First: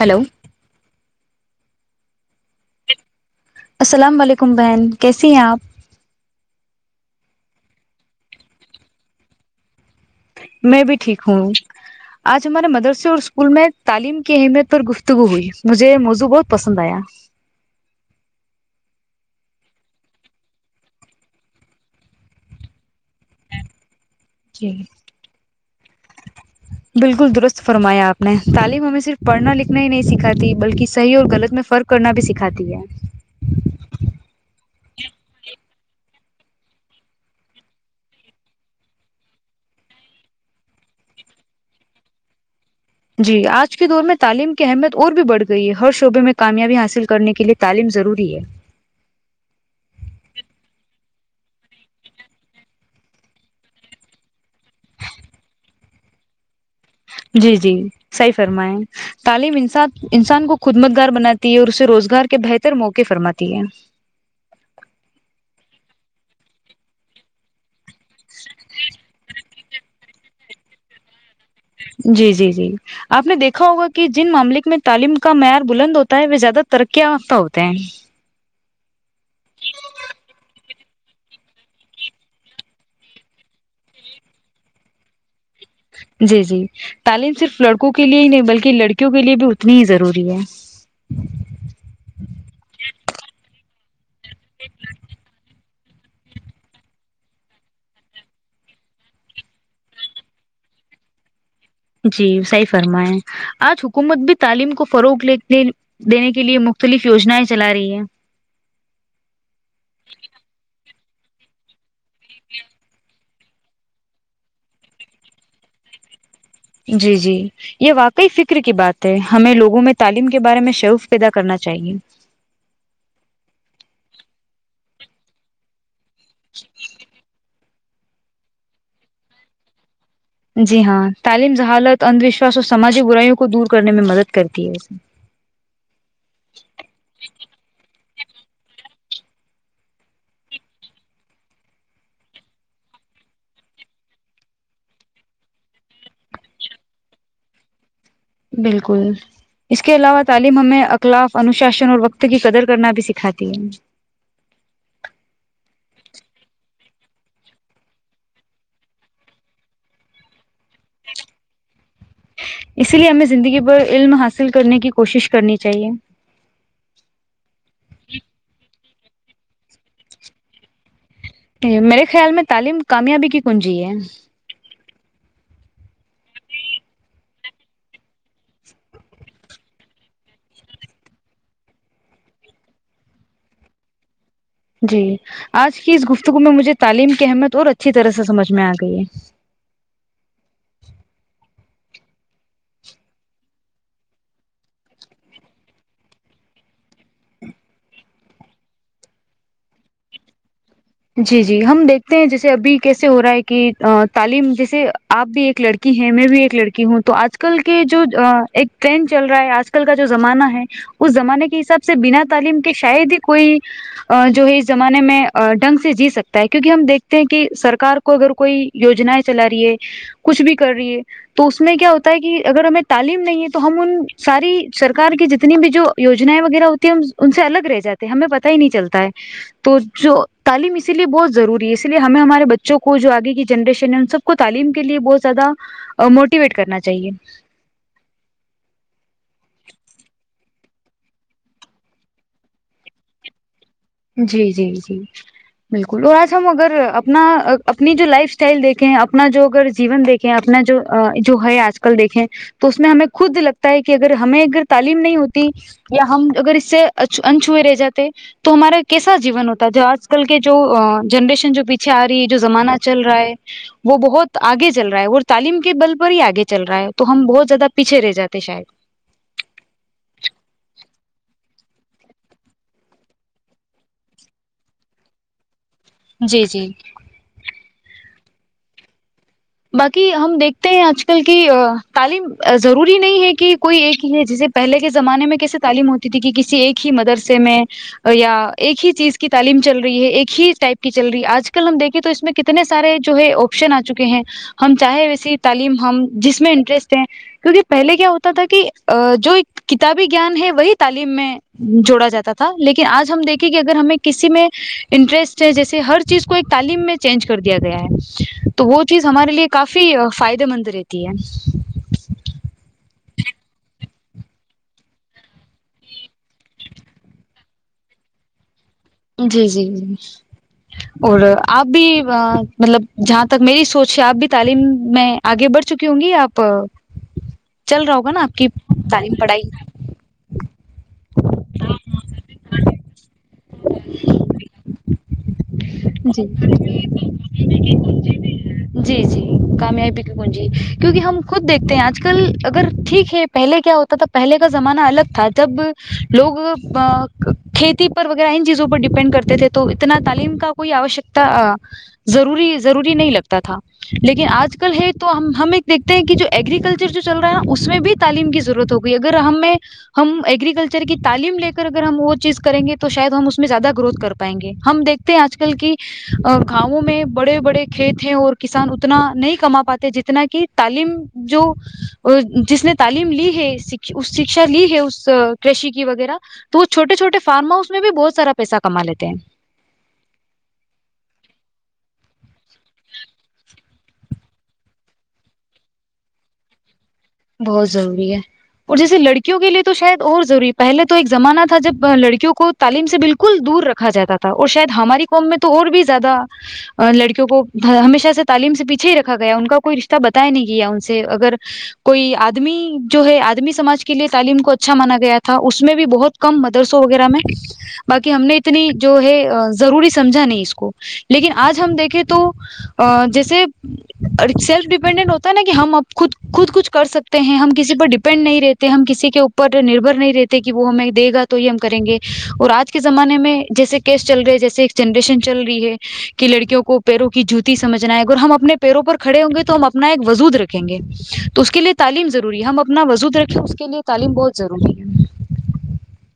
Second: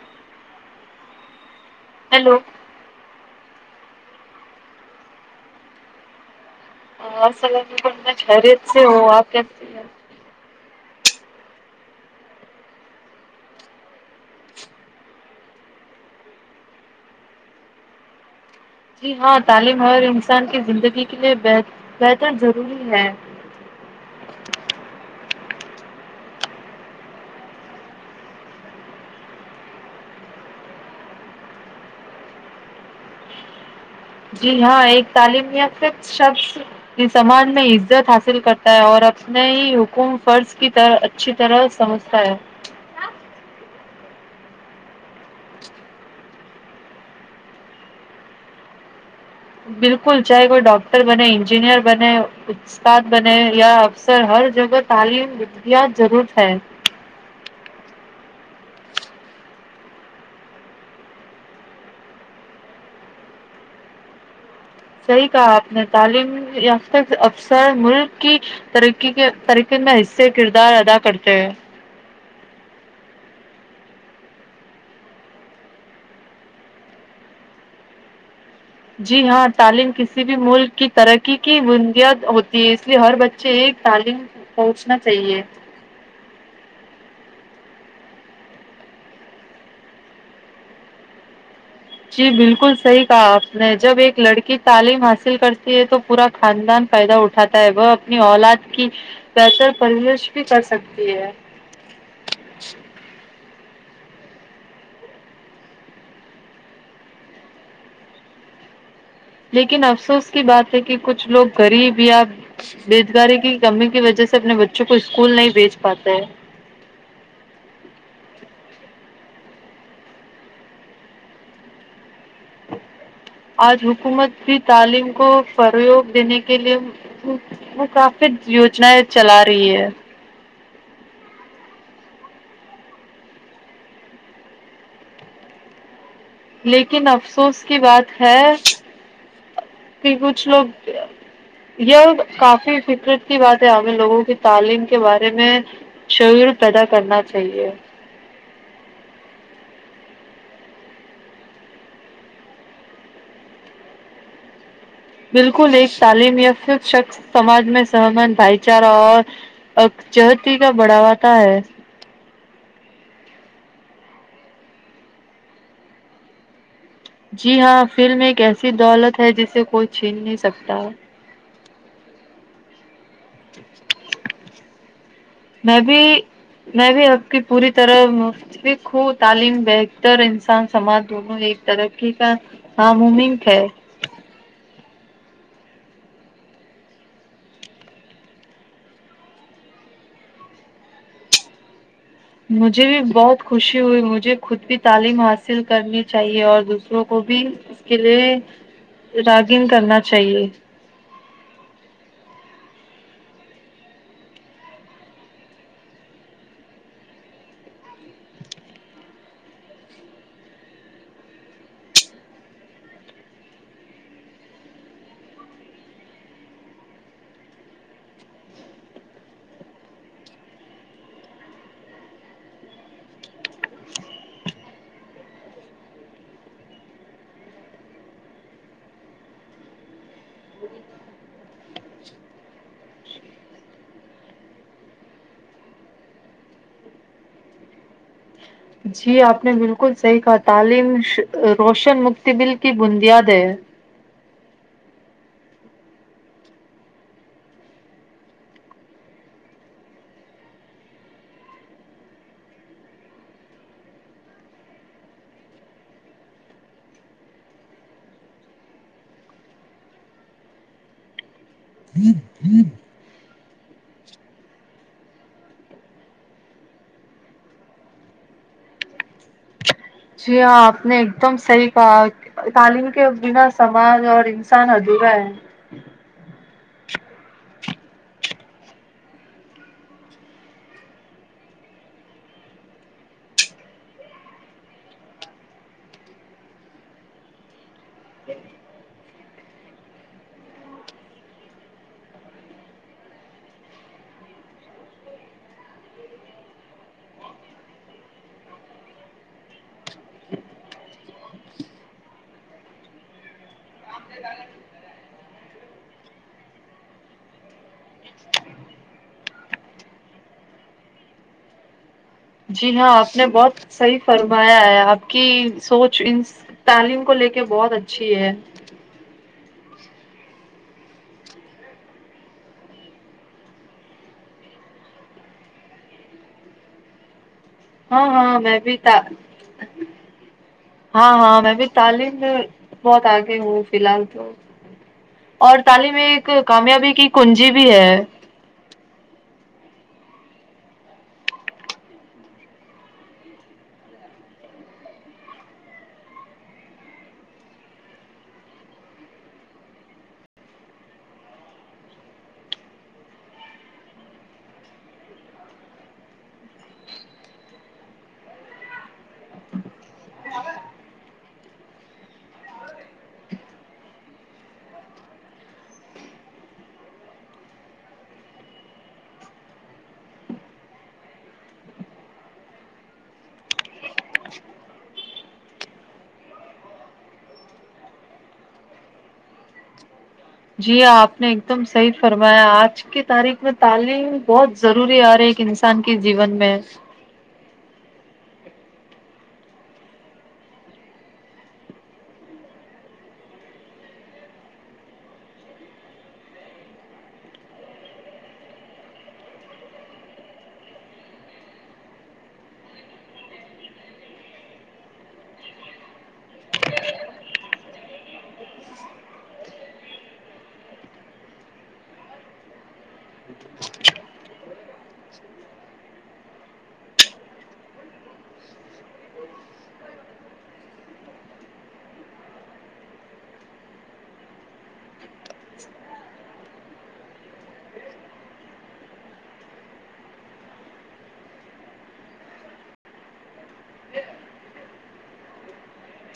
hello hello السلام علیکم بہن کیسی ہیں آپ ہل خیریت سے ہو آپ کی میں بھی ٹھیک ہوں آج ہمارے مدرسے اور اسکول میں تعلیم کی اہمیت اور گفتگو ہوئی مجھے موضوع بہت پسند آیا جی ہاں تعلیم ہمر انسان کی زندگی کے لیے بہتر ضروری ہے جی بالکل درست فرمایا آپ نے تعلیم ہمیں صرف پڑھنا لکھنا ہی نہیں سکھاتی بلکہ صحیح اور غلط میں فرق کرنا بھی سکھاتی ہے جی ہاں ایک تعلیم یا ص شخص سماج میں عزت حاصل کرتا ہے اور اپنے ہی حکوم فرض کی طرح اچھی طرح سمجھتا ہے جی آج کے دور میں تعلیم کی اہمیت اور بھی بڑھ گئی ہے ہر شعبے میں کامیابی حاصل کرنے کے لئے تعلیم ضروری ہے بالکل چاہے کوئی ڈاکٹر بنے انجینئر بنے استاد بنے یا افسر ہر جگہ تعلیم احتیا ضرورت ہے جی جی صحیح فرمائیں تعلیم انسان انسان کو خود متگار بناتی ہے اور اسے روزگار کے بہتر موقعے فرماتی ہے صحیح کہا آپ نے تعلیم یاف تک افسر ملک کی طرق کے طر نا حصے کردار ادا کرتے ہیں جی جی جی آپ نے دیکھا ہوگا کہ جن معاملے میں تعلیم کا معیار بلند ہوتا ہے وہ زیادہ ترقی یافتہ ہوتے ہیں جی ہاں تعلیم کسی بھی ملک کی ترقی کی بندیاد ہوتی ہے اس لیے ہر بچے ایک تعلیم پہنچنا چاہیے جی جی تعلیم صرف لڑکوں کے لیے ہی نہیں بلکہ لڑکیوں کے لیے بھی اتنی ہی ضروری ہے جی بالکل صحیح کہا آپ نے جب ایک لڑکی تعلیم حاصل کرتی یہ تو پورا خاندان فائدہ اٹھاتا ہے وہ اپنی اولاد کی بہتر پرورش بھی کر سکتی ہے جی صی فرمائیں آج حکومت بھی تعلیم کو فروغنے دینے کے لیے مختلف یوجنیں چلا رہی ہے لیکن افسوس کی بات ہے کہ کہ کچھ لوگ غریب یا بوزگاری کی کمی کی وجہ سے اپنے بچوں کو اسکول نہیں بھیج پاتے ہیں جی جی یہ واقعی فکر کی بات ہے ہمیں لوگوں میں تعلیم کے بارے میں شعوف پیدا کرنا چاہیے آج حکومت بھی تعلیم کو فرو دینے کے لیے میں کافی یوجنایں چلا رہی ہے جی ہاں تعلیم ہالت اندھ وشواس اور سماجی برائیوں کو دور کرنے میں مدد کرتی ہےے لیکن افسوس کی بات ہے کہ کچھ لوگ یہ کافی فکرت کی بات ہے ہمیں لوگوں کی تعلیم کے بارے میں شعور پیدا کرنا چاہیے بالکل اس کے علاوہ تعلیم ہمیں اخلاف انوشاشن اور وقت کی قدر کرنا بھی سکھاتی ہے بالکل ایک تعلیم یا پھر شخص سماج میں سہمت بھائی چارہ اور جہتی کا بڑھاواتا ہے اسی لیے ہمیں زندگی ب علم حاصل کرنے کی کوشش کرنی چاہیے جی ہاں فلم ایک ایسی دولت ہے جسے کوئی چھین نہیں سکتا ج میرے خیال میں تعلیم کامیابی کی کنجی ہے میں بھی میں بھی آب کی پوری طرح مفف ہوں تعلیم بہتر انسان سماج دونوں ایک ترقی کا ن ممنک ہے جی آج کی اس گفتگو میں مجھے تعلیم کی اہمیت اور اچھی طرح سے سمجھ میں آ گئی ہے مجھے بھی بہت خوشی ہوئی مجھے خود بھی تعلیم حاصل کرنی چاہیے اور دوسروں کو بھی اس کے لیے راگین کرنا چاہیے جی جی ہم دیکھتے ہیں جیسے ابھی کیسے ہو رہا ہے کہ تعلیم جیسے آپ بھی ایک لڑکی ہے میں بھی ایک لڑکی ہوں تو آج کل کے جو ایک ٹرینڈ چل رہا ہے آج کل کا جو زمانہ ہے اس زمانے کے حساب سے بنا تعلیم کے شاید ہی کوئی جو ہے اس زمانے میں ڈھنگ سے سے جی سکتا ہے کیوںکہ ہم دیکھتے ہیں کہ سرک کو اگر کوئی یجناائیں چلا رہی ہے کچھ بھی کر رہی ہے تو اس میں کیا ہوتا ہے کہ اگر ہمیں تعلیم نہیں ہے تو ہم ان ساری سرار کی جتنی بھی جو یوجنائیں وغیرہ ہوتی ہے ہم ان سے الگ رہ جاتے ہمیں پت ہی نہیں چلتا ہے تو جو تعلیم اسی لیے بہت ضروری ہے اسی لیے ہمیں ہمارے بچوں کو جو آگے کی جنریشن ہے ان سب کو تعلیم کے لیے بہت زیادہ موٹیویٹ کرنا چاہیے جی آپ نے بالکل صحیح کہا تعلیم روشن مکتبل کی بنندیاد ہے جی جی جی بالکل اور آج ہم اگر اپنا اپنی جو لائف اسٹائل دیکھیں اپنا جو اگر جیون دیکھیں اپنا جو جو ہے آج کل دیکھیں تو اس میں ہمیں خود لگتا ہے کہ اگر ہمیں اگر تعلیم نہیں ہوتی یا ہم اگر اس سے ان چھ ہوئے رہ جاتے تو ہمارے کیسا جیون ہوتا ہے جو آج کل کے جو جنریشن جو پیچھے آ رہی ہے جو زمانہ چل رہا ہے وہ بہت آگے چل رہا ہے وہ تعلیم کے بل پر ہی آگے چل رہا ہے تو ہم بہت زیادہ پیچھے رہ جاتے شاید جی ہاں آپ نے ایک دم صحیح کہا تعلیم کے بنا سماج اور انسان ادھورا ہے جی جی باقی ہم دیکھتے ہیں آج کل کی تعلیم ضروری نہیں ہے کہ کوئی ایک ہی ہے جیسے پہلے کے زمانے میں کیسے تعلیم ہوتی تھی کہ کسی ایک ہی مدرسے میں یا ایک ہی چیز کی تعلیم چل رہی ہے ایک ہی ٹائپ کی چل رہی ہے آج کل ہم دیکھیں تو اس میں کتنے سارے جو ہے آپشن آ چکے ہیں ہم چاہیں ویسی تعلیم ہم جس میں انٹرسٹ ہیں کیونکہ پہلے کیا ہوتا تھا کہ جو کتابی گیان ہے وہی تعلیم میں جوڑا جاتا تھا لیکن آج ہم دیکھیں کہ اگر ہمیں کسی میں انٹرسٹ ہے جیسے ہر چیز کو ایک تعلیم میں چینج کر دیا گیا ہے تو وہ چیز ہمارے لیے کافی فائدے مند رہتی ہے جی ہاں آپ نے بہت صحیح فرمایا ہے آپ کی سوچ ان تعلیم کو لے کے بہت اچھی ہے جی جی جی اور آپ بھی مطلب جہاں تک میری سوچ ہے آپ بھی تعلیم میں آگے بڑھ چکی ہوں گی آپ چل رہا ہوگا نا ہاں آپ کی میں بھی تعلیم پڑھائی ہاں ہاں میں بھی تعلیم میں بہت آگے ہوں فی الحال تو اور تعلیم جی ایک کامیابی کی کنجی بھی ہے جی جی کامیابی کی گنجی کیونکہ ہم خود دیکھتے ہیں آج کل اگر ٹھیک ہے پہلے کیا ہوتا تھا پہلے کا زمانہ الگ تھا جب لوگ کھیتی پر چیزوں پر ڈپینڈ کرتے تھے تو اتنا تعلیم کا کوئی آوکتاری ضروری نہیں لگتا تھا لیکن آج کل ہے تو ہم ایک دیکھتے ہیں کہ جو اگرییکلچر جو چل رہا ہے نا اس میں بھی تعلیم کی ضرورت ہوگئی اگر ہمیں ہم اگرییکلچر کی تعلیم لے کر اگر ہم وہ چیز کریں گے تو تو شاید ہم اس میں زیادہ گروتھ کر پائیں گے ہم دیکھتے ہیں آج کل کی گاؤوں میں بڑے بڑے کھیت ہیں اور کسان اتنا نہیں کما پاتے جتنا کہ تعلیم جو جس نے تعلیم لی ہے شکشا لی ہے اس کشی کی وغیرہ تو وہ چھوٹے چھوٹے فارم ہاؤس اس میں بھی بہت سارا پیسہ کما لیتے ہیں جی آپ نے ایک دم صحیح فرمایا آج کی تاریخ میں تعلیم بہت ضروری آ رہی ہے ایک انسان کے جیون میں بہت ضروری ہے اور جیسے لڑکیوں کے لیے تو شاید اور ضروری پہلے تو ایک زمانہ تھا جب لڑکیوں کو تعلیم سے بالکل دور رکھا جاتا تھا اور شاید ہماری قوم میں تو اور بھی زیادہ لڑکیوں کو ہمیشہ سے تعلیم سے پیچھے ہی رکھا گیا ان کا کوئی رشتہ بتایا نہیں گ ان سے اگر کوئی آدمی جو ہے آدمی سماج کے لیے تعلیم کو اچھا مانا گیا تھا اس میں بھی بہت کم مدرسوں وغیرہ میں باقی ہم نے اتنی جو ہے ضروری سمجھا نہیں اس کو لیکن آج ہم دیکھیں تو جیسے سیلف ڈپینڈنٹ ہوتا ہے نا کہ ہم اب خود خود کچھ کر سکتے ہیں ہم کسی پر ڈیپینڈ نہیں رہتے ہم کسی کے اوپر نربر نہیں رہتے کہ وہ ہمیں دے گا تو یہ ہم کریں گے اور آج کے زمانے میں جیسے کیس چل رہے جیسے ایک جنریشن چل رہی ہے کہ لڑکیوں کو پیروں کی جوتی سمجھنا ہے اگر ہم اپنے پیروں پر کھڑے ہوں گے تو ہم اپنا ایک وجود رکھیں گے تو اس کے لیے تعلیم ضروری ہے ہم اپنا وزود رکھیں اس کے لیئے تعلیم بہت ضروری ہے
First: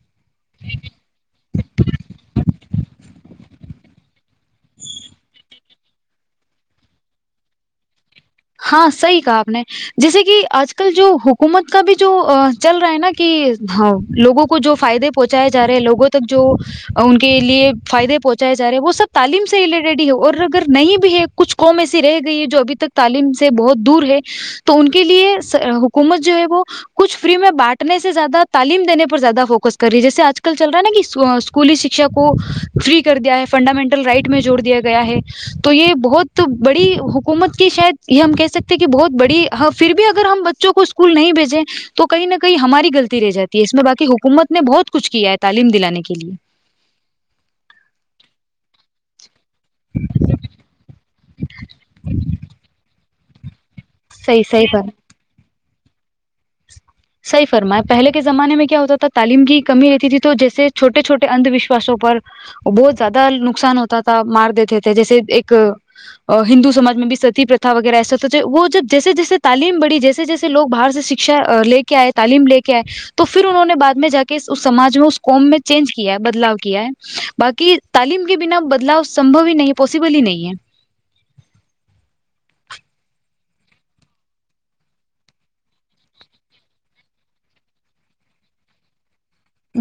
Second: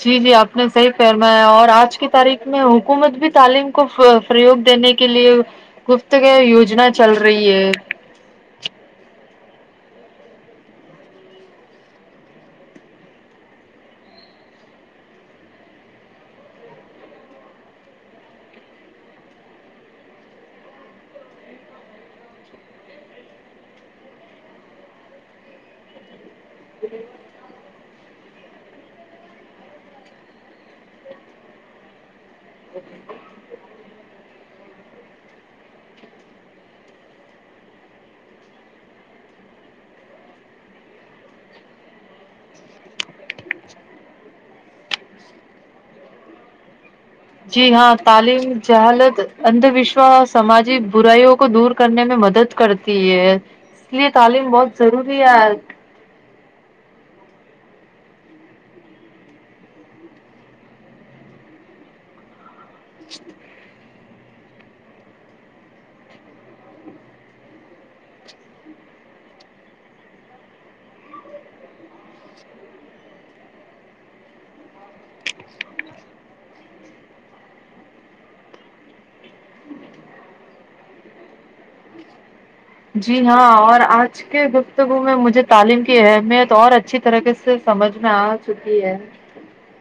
جی جی آپ نے صحیح فرمایا اور آج کی تاریخ میں حکومت بھی تعلیم کو فروغ دینے کے لیے گفتگ یوجنا چل رہی ہے ہاں صحی کہا آپ نے جیسے کہ آج کل جو حکومت کا بھی جو چل رہا ہے نا کہ لوگوں کو جو فائدے پہنچاائے جا رہے ہیں لوگوں تک جو ان کے لیے فائدے پہنچائے جا رہے ہیں وہ سب تعلیم سے ریلیٹڈ ہی ہے اور اگر نہیں بھی ہے کچھ کووم ایسی رہ گئی ہے جو ابھی تک تعلیم سے بہت دور ہے تو ان کے لیے حکومت جو ہے وہ کچھ فری میں بانٹنے سے زیادہ تعلیم دینے پر زیادہ فوکس کر رہی ہے جیسے آج کل چل رہا ہے نا کہ اسکولی شکشا کو فری کر دیا ہے فنڈامنٹل رائٹ میں جوڑ دیا گیا ہے تو یہ بہت بڑی حکومت کہ شاید یہ ہم کہہ سکتے ہیں کہ بہت بڑی ہ پھر بھی اگر ہم بچوں کو اسکول نہیں بھیجیں تو کہیں نہ کہیں ہماری غلطی رہ جاتی ہے اس میں باقی حکومت نے بہت کچھ کیا ہے تعلیم دلانے کے لیے جی ہاں تعلیم جہالت ادند وشوس سماجک براائیو کو دور کرنے میں مدد کرتی ہے یہ صحیح تعلیم صحیح بہت پر ضروری ہے صیح فرما پہلے کے زمانے میں کیا ہوتا تھا تعلیم کی کمی رہتی تھی تو جیسے چھوٹے چھوٹے اندھ وشواسوں پر بہت زیادہ نقصان ہوتا تھا مار دیتے تھے جیسے ایک ہندو سمج میں بھی ستی پرھا وغیرہ ایسا تو وہ جب جیسے جیسے تعلیم بڑی جیسے جیسے لوگ باہر سے شکھا لے آئے تعلیم لے کے آئے تو پھر انہوں نے بعد میں جا کے سمج میں اس قم میں چینج کیا ہے بدلاو کیا ہے باقی تعلیم کے بنا بدلاؤ سمبھو ہی نہیں ہے پاسبل ہی نہیں ہے جی ہاں اور آج کے گفتگو میں مجھے تعلیم کی اہمیت اور اچھی طریقے سے سمجھ میں آ چکی ہے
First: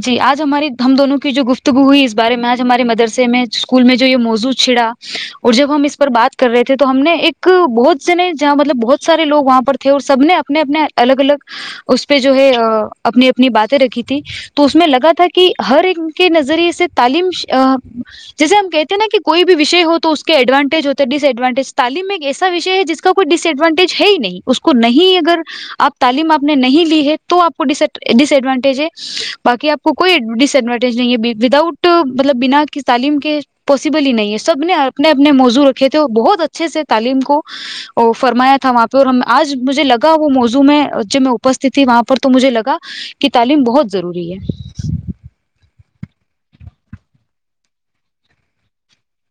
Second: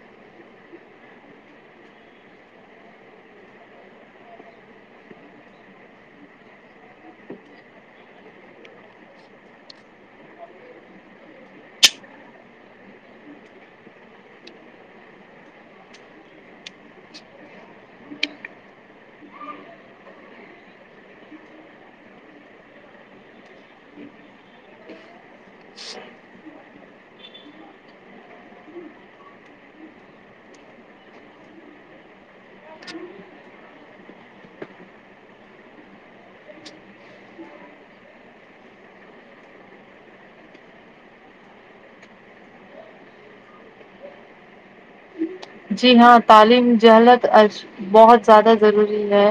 جی آج ہماری ہم دونوں کی جو گفتگو ہوئی اس بارے میں آج ہمارے مدرسے میں اسکول میں جو یہ موضو چھڑا اور جب ہم اس پر بات کر رہے تھے تو ہم نے ایک بہت سنے جہاں مطلب بہت سارے لوگ وہاں پر تھے اور سب نے اپنے اپنے الگ الگ اس پہ جو ہے اپنی اپنی باتیں رکھی تھی تو اس میں لگا تھا کہ ہر ان کے نظریے سے تعلیم جیسے ہم کہتے ہیں نا کہ کوئی بھی وشے ہو تو اس کے ایڈوانٹیج ہوتے ڈس ایڈوانٹیج تعلیم ایک ایسا وشے ہے جس کا کوئی ڈس ایڈوانٹیج ہے ہی نہیں اس کو نہیں اگر آپ تعلیم آپ نے نہیں لی ہے تو آپ کو ڈس ایڈوانٹیج ہے باقی آپ کو کوئی ڈس ایڈوانٹیج نہیں ہے وداؤٹ مطلب بنا کہ تعلیم کے پاسبل ہی نہیں ہے سب نے اپنے اپنے موضوع رکھے تھے اور بہت اچھے سے تعلیم کو فرمایا تھا وہاں پہ اور آج مجھے لگا وہ موضوع میں جب میں اپستت تھی وہاں پر تو مجھے لگا کہ تعلیم بہت ضروری ہے جی ہاں تعلیم جہلت بہت زیادہ ضروری ہے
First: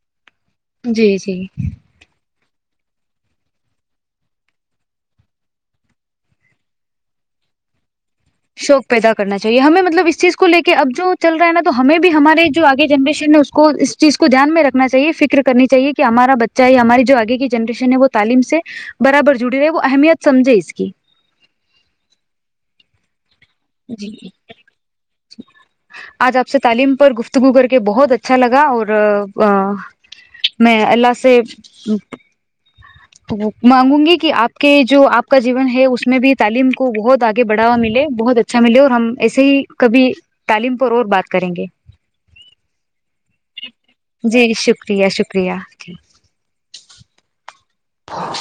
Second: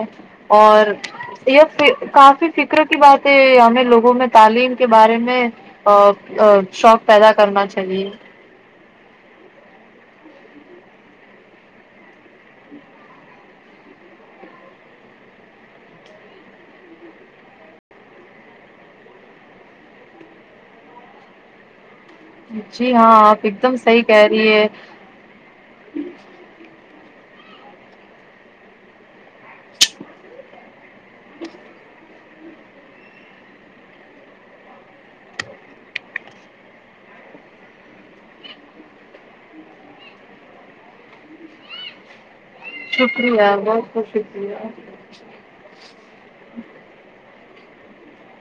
اور جی جی یہ پھر کافی فکر کی بات ہے ہمیں لوگوں میں تعلیم کے بارے میں شوق پیدا کرنا چاہیے شوق پیدا کرنا چاہیے ہمیں مطلب اس چیز کو لے کے اب جو چل رہا ہے نا تو ہمیں بھی ہمارے جو آگے جنریشن ہے اس کو اس چیز کو دھیان میں رکھنا چاہیے فکر کرنی چاہیے کہ ہمارا بچہ ہے ہماری جو آگے کی جنریشن ہے وہ تعلیم سے برابر جڑی رہے وہ اہمیت سمجھے اس کی جی ہاں آپ ایک دم صحی جی کہہ رہی ہے آج آپ سے تعلیم گفتگو کر کے بہت اچھا لگا اور میں اللہ سے مانگوں گی کہ آپ کے جو آپ کا جیون ہے اس میں بھی تعلیم کو بہت آگے بڑھوا ملے بہت اچا اچھا ملے اور ہم ایسے ہی کبھی تعلیم پر اور بات کریں گے شکریہ بہت بہت جی شکریہ شکریہ ہاں